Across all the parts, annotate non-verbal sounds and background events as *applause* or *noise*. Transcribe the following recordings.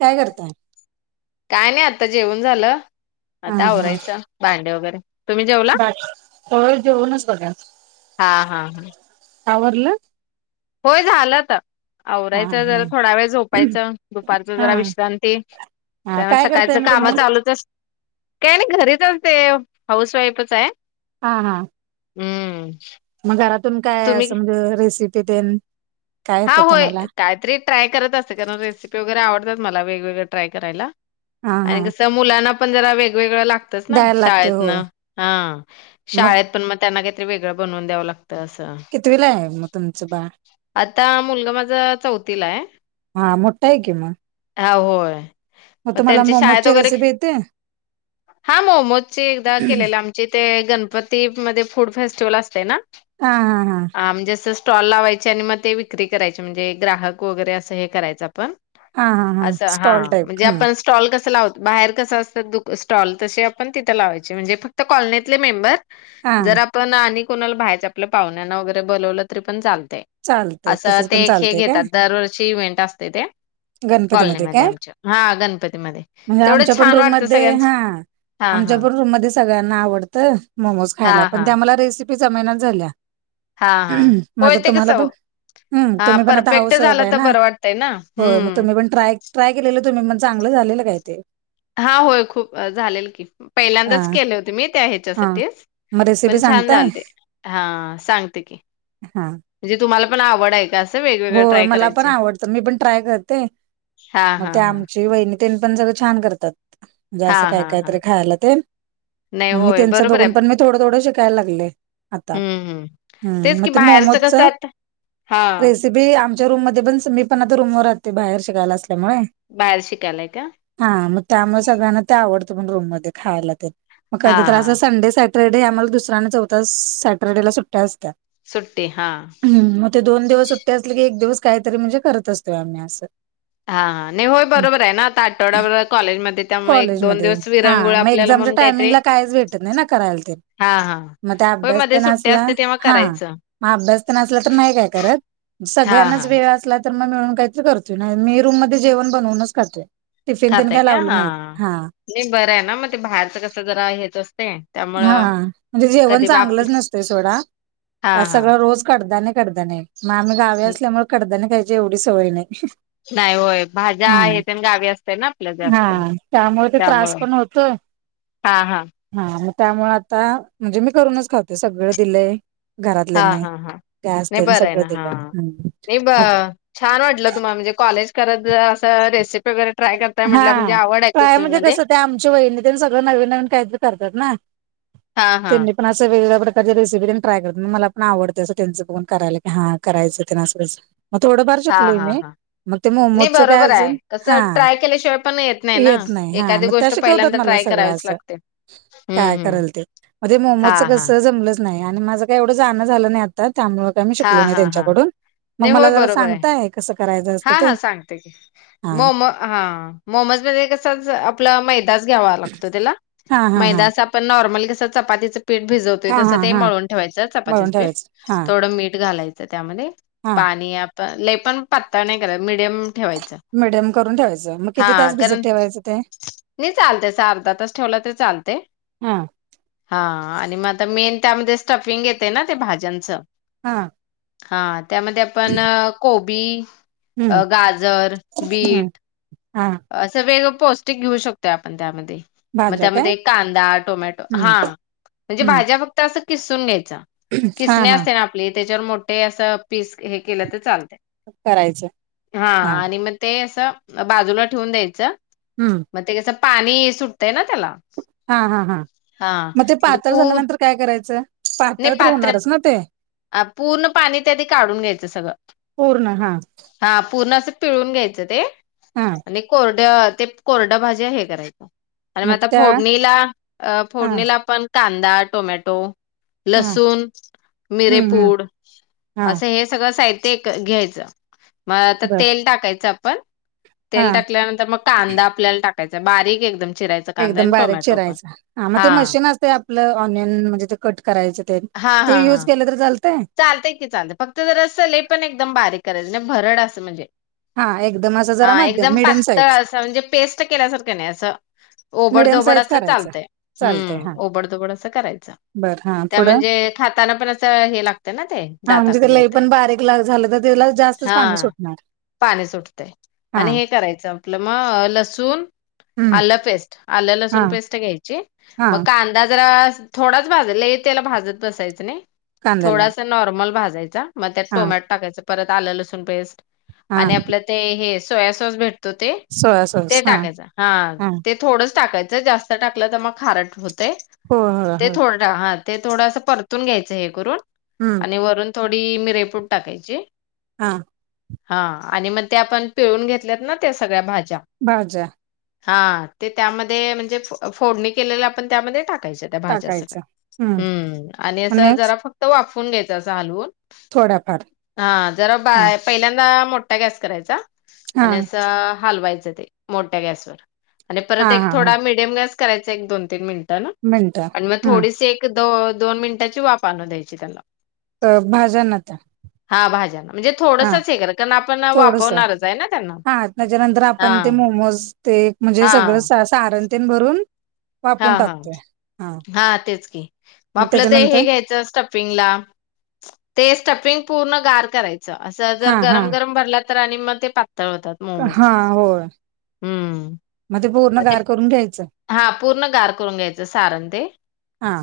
काय करताय? काय नाही आता जेवन झालं, हा आता आवरायचं भांडे वगैरे तुम्ही जेवला *unintelligible* जेऊनच बघा हा हा हा *inaudible* आवरलं? होय झालं आता. हा आवरायचं जर थोडा वेळ झोपायचं दुपारचं हा जरा विश्रांती हा कारण काय करताय सकाळचं मग तुम्ही काम चालूच अस काय नाही घरीच असते, हाऊस वाईफच आहे. हा.. हा. हूं.... मग घरातून काय असं म्हणजे रेसिपी तेन काय हा, येतं होय तुम्हाला काहीतरी ट्राय करत असते, कारण रेसिपी वगैरे आवडत्यात मला वेगवेगळं ट्राय करायला. हा हा आणि कसं मुलांना पण जरा वेगवेगळं लाग तच ना द्यायला लागते होय शाळेतनं हा शाळेत पण मग त्यांना काहीतरी वेगळं बनवून द्यावं लागतयं असं. कितीवीला आहे मग तुमचं बाळ? आता मुलगा माझा चौथीला आहे. हा मोठा आहे की मग हा होय. मग तुम्हाला त्यांच्या शाळेत मोमोजची वगैरे, रेसिपी येते हा मोमोजचं एकदा केले आम चे ते गणपती मध्ये फूड फेस्टिवल असतयं ना, हा हा हा अं म्हंजे असं टॉल लावायचे आणि मग ते विक्री करायचे म्हणजे ग्राहक वगैरे असं हे करायचं आपण. हा हा असं हा स्टॉल टाईप म्हणजे हम्म आपणच स्टॉल कसं लावत बाहेर कसं असतं, दु स्टॉल तसे आपण तिथं लावायचे, म्हणजे फक्त कॉलनीतले मेंबर. हा जर आपण आणि कोणाला बाहेरच्या आपल्या पाहुण्यांना वगैरे बोलावलं तरी पण चालतंय. चालतंय असं तसच ते पण एक हे चालतंय काय घेतात, दरवर्षी इव्हेंट असते ते गणपतीमध्ये काय कॉलनीमध्ये आमच्या, हा गणपतीमध्ये, म्हणजे तेवढंच छान वाटतं सगळ्यांचं आमच्याबरोबर रूम मध्ये सगळ्यांना आवडतंय मोमोज हा खायला, पण हा त्या मला रेसिपी जमेनाच झाल्या. हा. हा. मग होय आता ते कस तुम्हाला चव पण हम्म हा तुम्ही पण आता परफेक्ट हाऊस वाईफ झालं आहे तर ना बरं वाटतंय ना. होय मग हूं... तुम्ही पण ट्राय, ट्राय केलेलं तुम्ही म चांगलं झालेलं काय ते? हा होय खूप झालेलं की, हा पहिल्यांदाच केले होते मी त्या हा ह्येच्यासाठीच. मग रेसिपी पण छान सांगताय झालते हा सांगते कि, हा म्हणजे तुम्हांला पण आवड आहे काय? होय मला पण आवडतं, मी पण ट्राय करते, हा मग हा ते हा आमच्या वहिनी तेन पण सगळं छान करतात म्हणजे हा असं काय- हा काय हा तर खायला तेन नाही मग मी होय त्यांचं बरोबर बघून आहे पण थोडं- थोडं शिकायला लागले. आता हम्म हम्म हुं. मग ते मोमोजच हां च बी आमच्या रूममध्ये पण मी पण आता रूमवर राहते बाहेर शिकायला असल्यामुळे. बाहेर शिकायला हाय का? हा मग त्यामुळं सगळ्यांना ते आवडतं पण रूममध्ये खायला तेन मग हा कधी तर हा असं संडे सा सॅटर्डे आम्हांला दुसऱ्या आणि चौथ्या सॅटरडे ला सुट्ट्या असत्या. सुट्टी हा. ह मग ते दोन दिवस सुट्टते असली की एक दिवस काहीतरी म्हणजे करत असतोय आम्ही असं. हा हा नाही होय बरोबर आहे ना, आता आठवडा कॉलेजमध्ये त्यामुळे एक- दोन दिवस हां विरंगुळ मग आपल्याला एक्झांमच्या म्हणून काहीतरी टायमिंगला काहीच भेटत नाही ना करायला तेन. हा हा मग ते होय अभ्यास मध्ये तेन सुट्टी आसला, असते तेव्हा हा. करायचं मग अभ्यास तेन असला तर नाही काय करत. हा सगळ्यांनाच हा वेळ असला तर मग मिळून काहीतरी करतोय, नाही मी रूम मध्ये जेवण बनवूनच खातोय. टिफिन तेन खाताय काय का लावलं हा नाहीत. हा. नाही बरं आहे ना मग, ते बाहेरच कसं जरा हेच असतंय. हा म्हणजे जेवण चांगलंच नसतंय सोडा. हा आसं हा सगळं रोज कडधान्ये -कडदाने मग आम्हीं गावी असल्यामुळं कडधान्यं खायची एवढी सवय नाही. नाही होय भाज्या हा आहे त्या गावी असतय ना आपल्या जास्त हा त्यामुळे ते त्रास त्यामुळं, पण होतोय हां हां. हा मग त्यामुळे आता म्हणजे मी करूनच खातोय सगळं दिलंय हा घरातल्यानी हा हा गॅस नाही तेन बरं आहे सगळं ना हा दिलंय. नाही ब मग छान वाटलं तुम्हाला म्हणजे कॉलेज करत अस रेसिपी वगैरे ट्राय करताय हा म्हटलं म्हणजे आवड आहे ट्राय कुकिंग म्हणजे मध्ये कसं त्या आमच्या वहिणी तेन सगळं नवीन नवीन काहीतरी करतात ना. हा हा. त्यांनी पण असं वेगवेगळ्या प्रकारची रेसिपी ट्राय करत मग मला पण आवडत असं त्यांचं बघून करायला की हा करायचं ते न असंं मग थोडंफार हा शिकलोय हा मी हा मग ते नाही मोमोजचं काय बरोबर आहे अजून, कसं हां. ट्राय केल्याशिवाय पण येत नाही ना एखादी त्या गोष्ट शिकवतात पहिल्यांदा मला ट्राय सगळं करावीच असं लागते. हम्म काय हम्म करल ते मग ते हा मोमोच हा कस जमलच नाही आणि माझं काही एवढं जाण झालं नाही आता त्यामुळ हा शिकलो नाही हा हा त्यांच्याकडून मग नाही मला होय जरा बरोबर आहे सांगताय, कसं करायचं असतं हा ते? हा सांगते की हा. मोम हा मोमज मध्ये कसच आपलं मैदाच घ्यावा लागतो त्याला हा हा हा मैदाच आप पण नॉर्मली कसं चपातीचं पीठ भिजव तोय हा तसं हा ते हा मळून ठेवायचं मळून चपातीच पीठ ठेवायचं हा थोडं मीठ घालायचं त्यामध्ये हा पाणी प लई पण पातळ नाही करा मिडियम ठेवायचं. मीडियम करून ठेवायचं. मग हा किती तास भिजत कारण ठेवायचं ते? नाही चालतय अस अर्धा तास ठेवला तर चालतय. हा हा आणि मग आता मेन त्यामध्ये स्टफिंग येतय ना ते भाज्यांचं हा. हा त्यामध्ये आपण कोबी, अ हम्म गाजर, बीट, हां. असं वेगळं पौष्टिक घेऊ शकतो आपण त्यामध्ये, मग भाज्या काय त्यामध्ये कांदा, टोमॅटो हम्म हा म्हणजे हम्म भाज्या फक्त असं किसून घ्यायच. हा खिसनी हा असते ना आपली त्याच्यावर मोठे असं पीस हे केलं ते चालतय. करायचं हा आणि मग ते असं बाजूला ठेवून द्यायचं, हम्म. मग ते कसं पाणी सुटतय ना त्याला हा हा हां हा मग ते म्हणजे पातळ पू झाल्यानंतर काय करायचं? नाही पातळ तर पात्र होणारच ना ते, अ पूर्ण पाणी ते आधी काढून घ्यायचं सगळं. पूर्ण हा हा पूर्ण असं पिळून घ्यायचं ते हा आणि कोर ते कोरड भाजी हे करायचं आणि मग आता फोडणीला हा फोडणीला आपण कांदा, टोमॅटो, हा लसूण, हम्म हम्म मिरेपूड हा असं हे सगळं साहित्य घ्यायचं. मग आता बर तेल टाकायचं आपण हा तेल टाकल्यानंतर मग कांदा आपल्याला टाकायचा बारीक एकदम चिराय एकदम बारीक चिरायचा हा मग ते मशीन अस तय आपलं ऑनलाईन म्हणजे ते कट करायच ते, ते युज केलं तर चालतय? चालतय की चालतय फक्त जर असंल पण एकदम बारीक करायचं नाही भरड असं म्हणजे हा एकदम असं हा जरा मध्यम एकदम मिडियम पातळ साईज अस म्हणजे पेस्ट केल्यासारखं नाही असं मिडियम ओबडधोबड साईज असं करायचं चालतंय चालतंय हम्म हा ओबड धोबड असं करायचं. बर हा त्या पुढं म्हणजे खाताना पण असं, हे लागतं ते ना ते. हा, म्हणजे ते दाताखाली लई येतंय. पण बारीक ला, झालं तर तेला जास्तच हा पाणी सुटणार. पाणी सुटतय, हा आणि हे करायचं आपलं म लसूण, आल्ल पेस्ट, हा आल्ल-लसूण पेस्ट घ्यायची. हा तेला, जरा थोडाच भाज, लई त्येला भाजत बसायचं नाही. कांद्याला थोडासा नॉर्मल भाजायचा, मग त्यात हा टोमॅट टाकायच परत आलं लसूण पेस्ट हा आणि आपल्या ते हे सोया सॉस भेटतो ते, सोया ते सॉस हा टाकायचा, हा. ते थोडच टाकायचं, जास्त टाकलं तर मग खारट होतय, हो हो ते हो थोडं हा, ते थोडं असं परतून घ्यायचं हे करून. हम्म आणि वरून थोडी मिरेपूड टाकायची. हा. हा, आणि मग ते आपण पिळून घेतल्यात ना त्या सगळ्या भाज्या. भाज्या. हा, ते त्यामध्ये म्हणजे फोडणी केलेल्या आपण त्यामध्ये टाकायच्यात. त्या भाज्या सगळ्या, हम्म आणि असं जरा नेक्स्ट फक्त वाफून घ्यायचं असं हलवून. थोड्याफार हा, जरा बा हा पहिल्यांदा मोठा गॅस करायचा. हा आणि अस हलवायचं ते, मोठ्या गॅसवर आणि हा परत एक हा हा थोडा मि मध्यम गॅस करायचा एक, दोन- तीन मिनिटान मिनट आणि मग ह थोडीशी एक द, दोन मिनिटाची वाप आणू द्यायची त्याला. अ, भाज्याना त्या? हा भाज्याना. म्हणजे हा थोडसच हे करायच, कारण आपण थोडस वाफवणारच आहे ना त्यांना, हा त्याच्यानंतर आपण हा. ते मोमोज ते एक म्हणजे हा सगळं सारणतेन भरून हा, वाफवून हा टाकतोय हा तेच की, मग आपलं ते हे घ्यायचं. स्टप ला, ते स्टपिंग पूर्ण गार करायच, अस हा जर हा गरम -गरम भरलात आणी म ते पातळ होतात मोमज. हा होय हम्म. पूर्ण मग ते, गार करून घ्यायचं हा पूर्ण गार करून घ्यायचं सारण ते. हा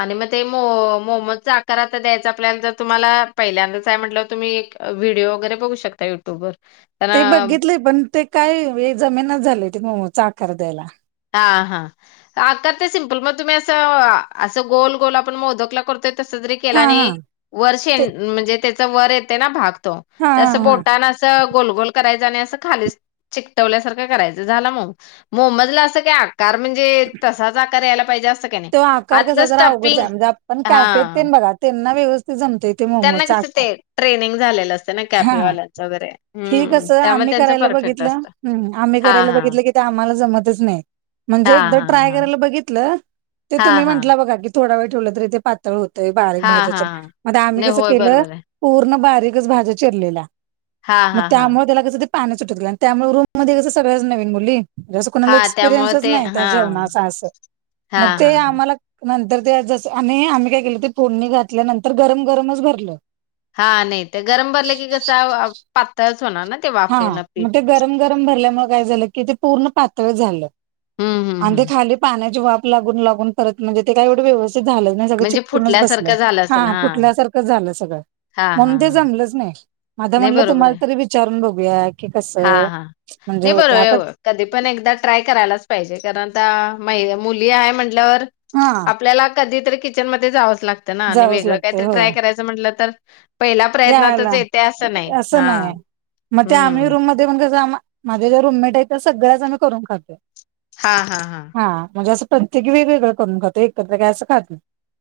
आणि मग ते, मो, मोमजचा आकार आता द्यायचा आपल्याला जर तुम्हाला पहिल्यांदाच आहे म्हटलं तुम्ही एक व्हिडीओ वैगेरे बघू शकता युट्यूबवर. तर ते बघितलय पण, ते काय जमेना झालय ते मोमोजचा आकार द्यायला. हा, हा आ ते सिम्पल मग तुम्ही असं, असं गोल- गोल आपण मोदकला करतोय तस जरी केला हा आणि हा वर ते शेंग म्हणजे त्याच वर येतय ना भाग. हा ते हा असं हा बोटान असं गोल-गोल करायच आणि अस खाली चिकटवल्यासारंख करायच, झाला मोमोज. मोमोज ला अस ते आकार म्हणजे, तसाच आकार यायला पाहिजे अस काय नाही. तो आकार आतलं कसा जरा अवघड स्टपिंग हाय, म्हणजे आपण कॅफेत हा तेन बघा, त्यांना व्यवस्थित जमतय. ते त्यांना मोमोचा कस आकार ते, ट्रेनिंग झालेलं असते ना. हा कॅफेवाल्यांचं वगैरे हम्म त्यामुळे त्यांच परफेक्ट. असतं कुठंल? आम्ही हा करायला हा बघितलं की ते आम्हाला जमतच नाही. हा म्हणजे एकदा हा ट्राय हा करायला बघितलं, ते हा तुम्ही हा म्हटलं बघा की थोडा वेळ ठेवलं तर ते पात होतय बारीक हा भाज्या हा चिर, हा मग आम्ही नाही कसं होय केलं, बरोबर आहे पूर्ण बारीकच भाज्या चिरलेल्या. हा मग हा हा त्यामुळ त्याला कसं ते पाण्या सुटल आणि त्यामुळे रूम मध्ये कस सगळ्याच नवीन मुली म्हणजें कोणाला हा त्यामुळे एक्सपिरियन्सच ते नाही हा त्या जेवणाचा असं, हा मग हा ते हा आम्हाला नंतर ते जस आणि आम्ही काय केलं ते फोडणी घातल्या नंतर गरम- गरमच भरलं. हा नाही, ते गरम भरले की कसं, पातळच होणार ना. ते हा वाफेनं मग पीठ ते गरम गरम भरल्यामुळे काय झालं की ते पूर्ण पातळ झालं. हम्म हम्म आणि ते हम्म खाली पाण्याची वाफ लागून, लागून परत म्हणजे ते काय एवढे व्यवस्थित झालं. *unintelligible* म्हणजे चीकटुन च बसलाय फुटल्यासारखं झालं असेल हा झालं सगळं हा म्हणून हा ते हा जमलंच नाही आता नाही म्हटलं बरोबर तुम्हाला आहे तरी विचारून बघूया. क हा कसं हा म्हणजे नाही हो ते आटत बरोबर आहे. कधी पण एकदा ट्राय करायलाच पाहिजे, कारण आता म मुली आहे म्हटल्यावर, हा आपल्याला कधीतरी किचनमध्येध्ये जावंच लागतं ना, आणि जावंच वेगळं लागतंय काहीतरी हो ट्राय करायचं म्हटलं तर, पहिला प्रयत्नातच यायला येते असं नाही. असं हा नाही आहे मग आम्ही हम्म रूम मध्ये ते पण कसं माझ्या ज्या रुमेट आहे, त्या सगळ्याच आम्ही करून खातो. हा हा हा हा म्हणजे असं प्रत्येकी वेगवेगळं करून खातो, एकत्र ग असं खात नाही.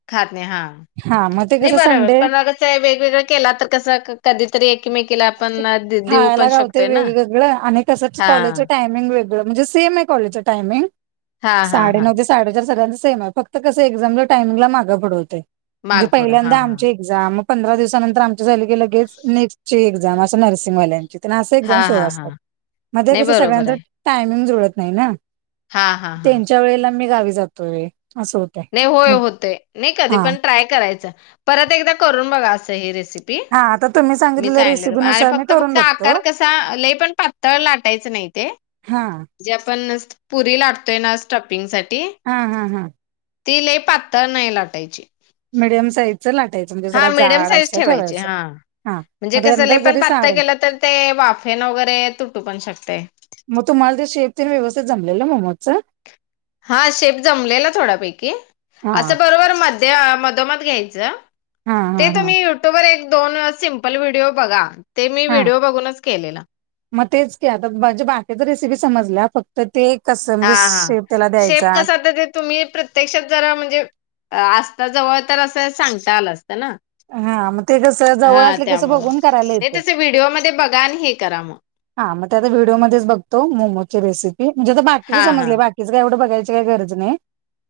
खात नाही हा, हा मग ते नाही कसं बरोबर संडे पण अग वेगवेगळं केला तर कसं कधीतरी एकमेकीला आपण देऊ पण खायला गावते शकतोय ना. हा हा टाइमिंग वेगळं म्हणजे सेम आहे कॉलेजचे टाइमिंग हां, हां, हां. साडे - साडेचार सगळ्यांचं सेम फक्त कस एक्झाम च्या टायमिंग ला माग पुढं होतंय. म्हणजे मागपुडं पहिल्यांदा हां, आम हां. जा मग पंधरा दिवसानंतर आमची झाले गे लगेच नेक्स्टची एक्झाम अस नर्सिंगवाल्यांची. त्यांना अस एक्झम हां, सुरू हां, असतात, हां. मध्ये नाही कस बरोबर सगळ्यांच आहे. टायमिंग जुळत नाही ना, हां, हां, हां. त्यांच्या वेळेला मी गावी जातोय अस होत. नाही होय होत. नाही कधी पण ट्राय करायचं परत एकदा करून बघा असं ही रेसिपी. आता तुम्ही मी सांगितलेल्या सांगले अरे रेसिपीनुसार मी फक्त करून फक्त बघतो. आकार कसा लय पण पातळ लाटायचं नाही ते, हा.. जे आपण पुरी लाटतोय ना स्टपपिंग साठी. हा हा हां ति लय पातळ नाही लाटायची. मीडियम साईज ची. असं लाटायचं. म्हणजे हा जरा मीडियम जाड साईज असं ठेवायचे ठेवायचं हा. हा म्हणजे मग कसं त्यानंतर लय पण जरी पातळ सारण केलं तर ते वाफेन वगैरे तुटू पण शकते. मग तुम्हाला ते शेफतीन व्यवस्थित जमलेलं मोमोजचं? हा शेप जमलेला थोड्यापैकी, हा असं बरोबर मध्ये मधोमध घ्यायचं. हा ते हा हा. तुम्ही युट्यूबवर व एक दोन सिमपल व्हिडिओ बघा. ते मी हा. व्हिडिओ बघूनच केलेलं. मग तेच की आता बाकीची रेसिपी समजल्या, फक्त तर ते कसं हा म्हणजे हा शेप त्याला शेप द्यायचा. कसा तर ते तुम्ही प्रत्यक्षात जरा म्हणजे, असता जवळ तर असं सांगता आलं असतं ना. हा मग ते कस जवळ असले कसं बघून करायला येतं. व्हिडिओमध्येध्ये बघा आणि हे करा मग. हा मग त्या आता व्हिडिओमध्येच बघतो. मोमोची रेसिपी म्हणजे आता बाकीचे हा हा समजले बाकी हेच काय एवढं बघायची काही गरज नाही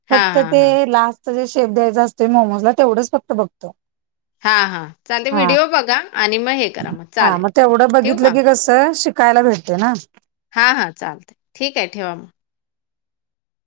हा फक्त हा हा ते लास्ट जे शेप द्यायचा असतय मोमोज ला तेवढंच फक्त बघतो. हा हा चालेल हा व्हिडिओ बघा आणि मग हे करा मग चालेल ठेव का? तर शिकायला भेटते ना. हा हा चालत ठीक आहे ठेवा मग.